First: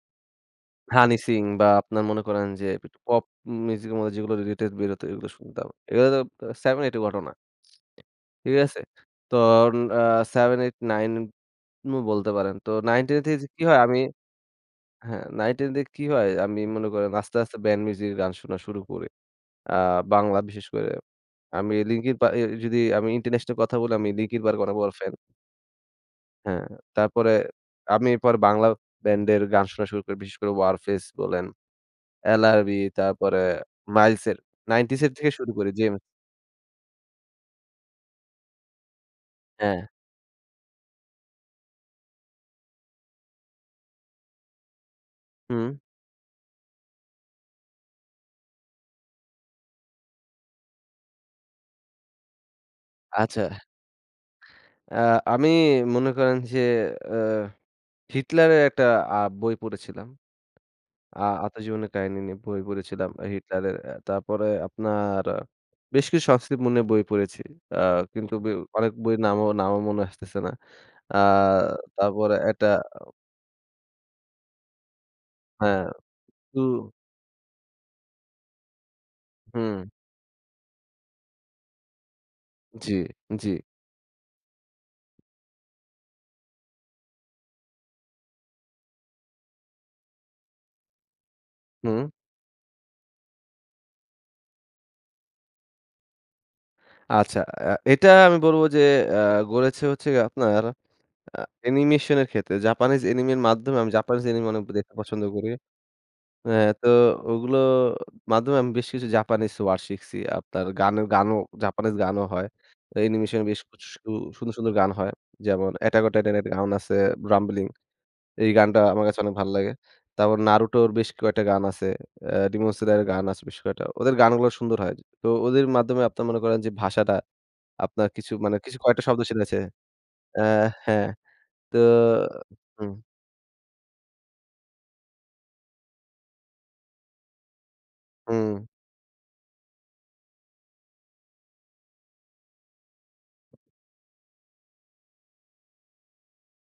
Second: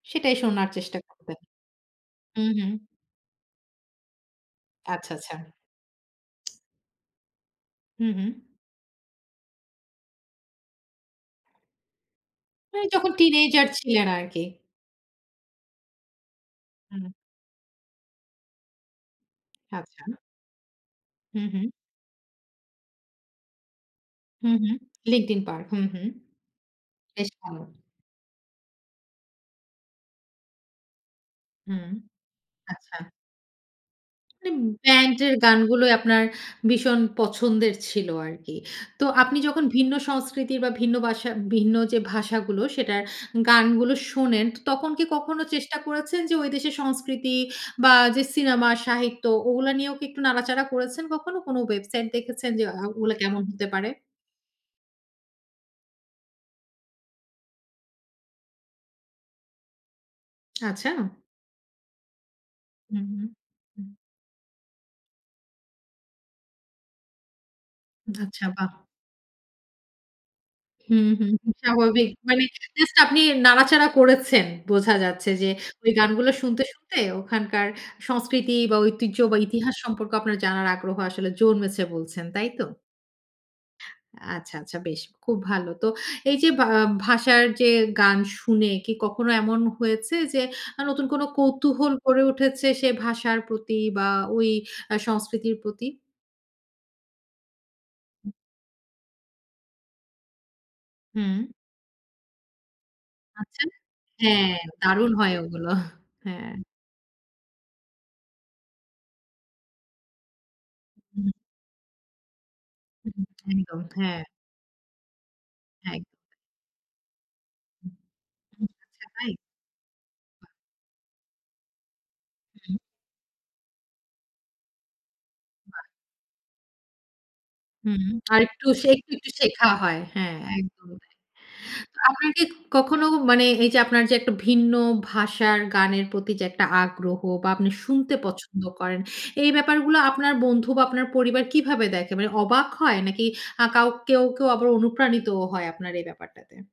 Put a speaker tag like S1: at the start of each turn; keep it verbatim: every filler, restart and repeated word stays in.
S1: সেটাই শোনার চেষ্টা
S2: হানি
S1: করবেন।
S2: সিং বা আপনার মনে করেন
S1: হুম,
S2: যে,
S1: হুম।
S2: পপ মিউজিক এর মধ্যে যেগুলো রিলেটেড বের হত
S1: আচ্ছা,
S2: এগুলো
S1: আচ্ছা।
S2: শুনতাম। এগুলো তো seven eight এর ঘটনা।
S1: হুম, হুম।
S2: ঠিক আছে? তো অ্যা seven eight, nine বলতে পারেন। তো
S1: মানে
S2: nine
S1: তখন
S2: ten থেকে কি
S1: টিনএজার
S2: হয়, আমি
S1: ছিলেন আর কি!
S2: হ্যাঁ, nine ten থেকে কি হয়! আমি মনে করেন
S1: হুম।
S2: আস্তে, আস্তে ব্যান্ড মিউজিকের গান শোনা শুরু করি। আ
S1: আচ্ছা।
S2: বাংলা বিশেষ করে।
S1: হু, হুম।
S2: আমি লিংকিং পার্ক যদি আমি ইন্টারন্যাশনাল কথা বলি আমি লিংকিং
S1: হুম,
S2: পার্কের
S1: হুম।
S2: অনেক বড় ফ্যান।
S1: Linkin Park. হু, হুম।
S2: হ্যাঁ,
S1: বেশ
S2: তারপরে
S1: ভালো।
S2: আমি এরপরে বাংলা ব্যান্ডের গান শোনা শুরু করি। বিশেষ করে ওয়ারফেজ বলেন,
S1: হুম,
S2: এলআরবি
S1: আচ্ছা।
S2: তারপরে মাইলস এর
S1: মানে
S2: নাইনটিজের থেকে
S1: ব্যান্ডের
S2: শুরু করি
S1: গানগুলোই
S2: জেমস।
S1: আপনার ভীষণ পছন্দের ছিল আরকি। তো আপনি যখন
S2: হ্যাঁ।
S1: ভিন্ন সংস্কৃতির বা ভিন্ন ভাষা ভিন্ন যে, ভাষাগুলো সেটার গানগুলো শোনেন, তখন কি কখনো
S2: হুম।
S1: চেষ্টা করেছেন যে, ঐ দেশের সংস্কৃতি বা যে, সিনেমা সাহিত্য ওগুলো নিয়েও কি একটু নাড়াচাড়া করেছেন কখনো কোনো ওয়েবসাইটে দেখেছেন যে, ওগুলো কেমন
S2: আচ্ছা।
S1: হতে পারে?
S2: অ্যা আমি মনে করেন যে, আ হিটলারের একটা আ বই পড়েছিলাম।
S1: আচ্ছা।
S2: আ আত্মজীবনীর কাহিনী নিয়ে বই
S1: হুম,
S2: পড়েছিলাম
S1: হুম,
S2: হিটলারের।
S1: হুম।
S2: তারপরে আপনার বেশ কিছু সংস্কৃতির বই পড়েছি। আ কিন্তু
S1: আচ্ছা। বাহ!
S2: অনেক বইয়ের নাম, নামও মনে আসতেছে না।
S1: হুম,
S2: অ্যা
S1: হুম। স্বাভাবিক
S2: তারপরে
S1: মানে
S2: একটা
S1: জাস্ট আপনি নাড়াচাড়া করেছেন, বোঝা যাচ্ছে যে,
S2: হ্যাঁ,
S1: ওই গানগুলো শুনতে,
S2: হুম।
S1: শুনতে ওখানকার সংস্কৃতি বা ঐতিহ্য বা ইতিহাস
S2: হুম।
S1: সম্পর্কে আপনার জানার আগ্রহ আসলে জন্মেছে বলছেন তাই তো?
S2: জি, জি।
S1: আ চ্ছা, আচ্ছা। বেশ, খুব ভালো। তো এই যে, ভাষার যে, গান শুনে কি কখনো এমন হয়েছে যে, নতুন কোনো কৌতূহল
S2: হুম।
S1: গড়ে উঠেছে সেই ভাষার প্রতি বা ওই সংস্কৃতির প্রতি?
S2: আচ্ছা। এটা আমি বলবো যে, অ্যা গড়েছে হচ্ছে আপনার
S1: হুম।
S2: অ্যানিমেশনের ক্ষেত্রে। জাপানিজ অ্যানিমির
S1: আচ্ছা।
S2: মাধ্যমে। আমি জাপানিজ এনিমে
S1: হ্যাঁ,
S2: অনেক দেখতে
S1: দারুণ
S2: পছন্দ
S1: হয়
S2: করি।
S1: ওগুলো। হ্যাঁ।
S2: হ্যাঁ, তো ওগুলোর মাধ্যমে আমি বেশ কিছু জাপানিজ ওয়ার্ড শিখছি। আপনার গানের
S1: হুম।
S2: গানও জাপানিজ গানও হয়।
S1: হু,
S2: অ্যানিমেশনে বেশ
S1: একদম।
S2: কিছু
S1: হ্যাঁ।
S2: সুন্দর, সুন্দর গান হয়। যেমন অ্যাটাক
S1: একদম।
S2: অন টাইটানের গান আছে রাম্বলিং।
S1: হু,
S2: এই
S1: হু,
S2: গানটা আমার
S1: আচ্ছা,
S2: কাছে
S1: তাই?
S2: অনেক ভালো লাগে। তারপর নারুটোর বেশ কয়েকটা গান আছে। রিমন
S1: হুম।
S2: সদর গান আছে বেশ কয়েকটা। ওদের গানগুলো সুন্দর হয়। তো ওদের
S1: [unintelligible]
S2: মাধ্যমে আপনারা মনে করেন যে, ভাষাটা
S1: হুম।
S2: আপনার কিছু
S1: আর
S2: মানে
S1: একটু,
S2: কিছু কয়েকটা
S1: একটু,
S2: শব্দ
S1: একটু
S2: শুনেছে।
S1: শেখা হয়। হ্যাঁ, একদম
S2: হ্যাঁ,
S1: তাই।
S2: তো।
S1: আপনি
S2: হুম।
S1: কখনো মানে এই যে, আপনার যে, একটা ভিন্ন ভাষার গানের প্রতি যে, একটা আগ্রহ বা আপনি শুনতে পছন্দ
S2: হুম।
S1: করেন, এই ব্যাপারগুলো আপনার বন্ধু বা আপনার পরিবার কিভাবে দেখে? মানে অবাক হয়! নাকি আ কেউ, কেউ আবার অনুপ্রাণিত হয় আপনার এই ব্যাপারটাতে?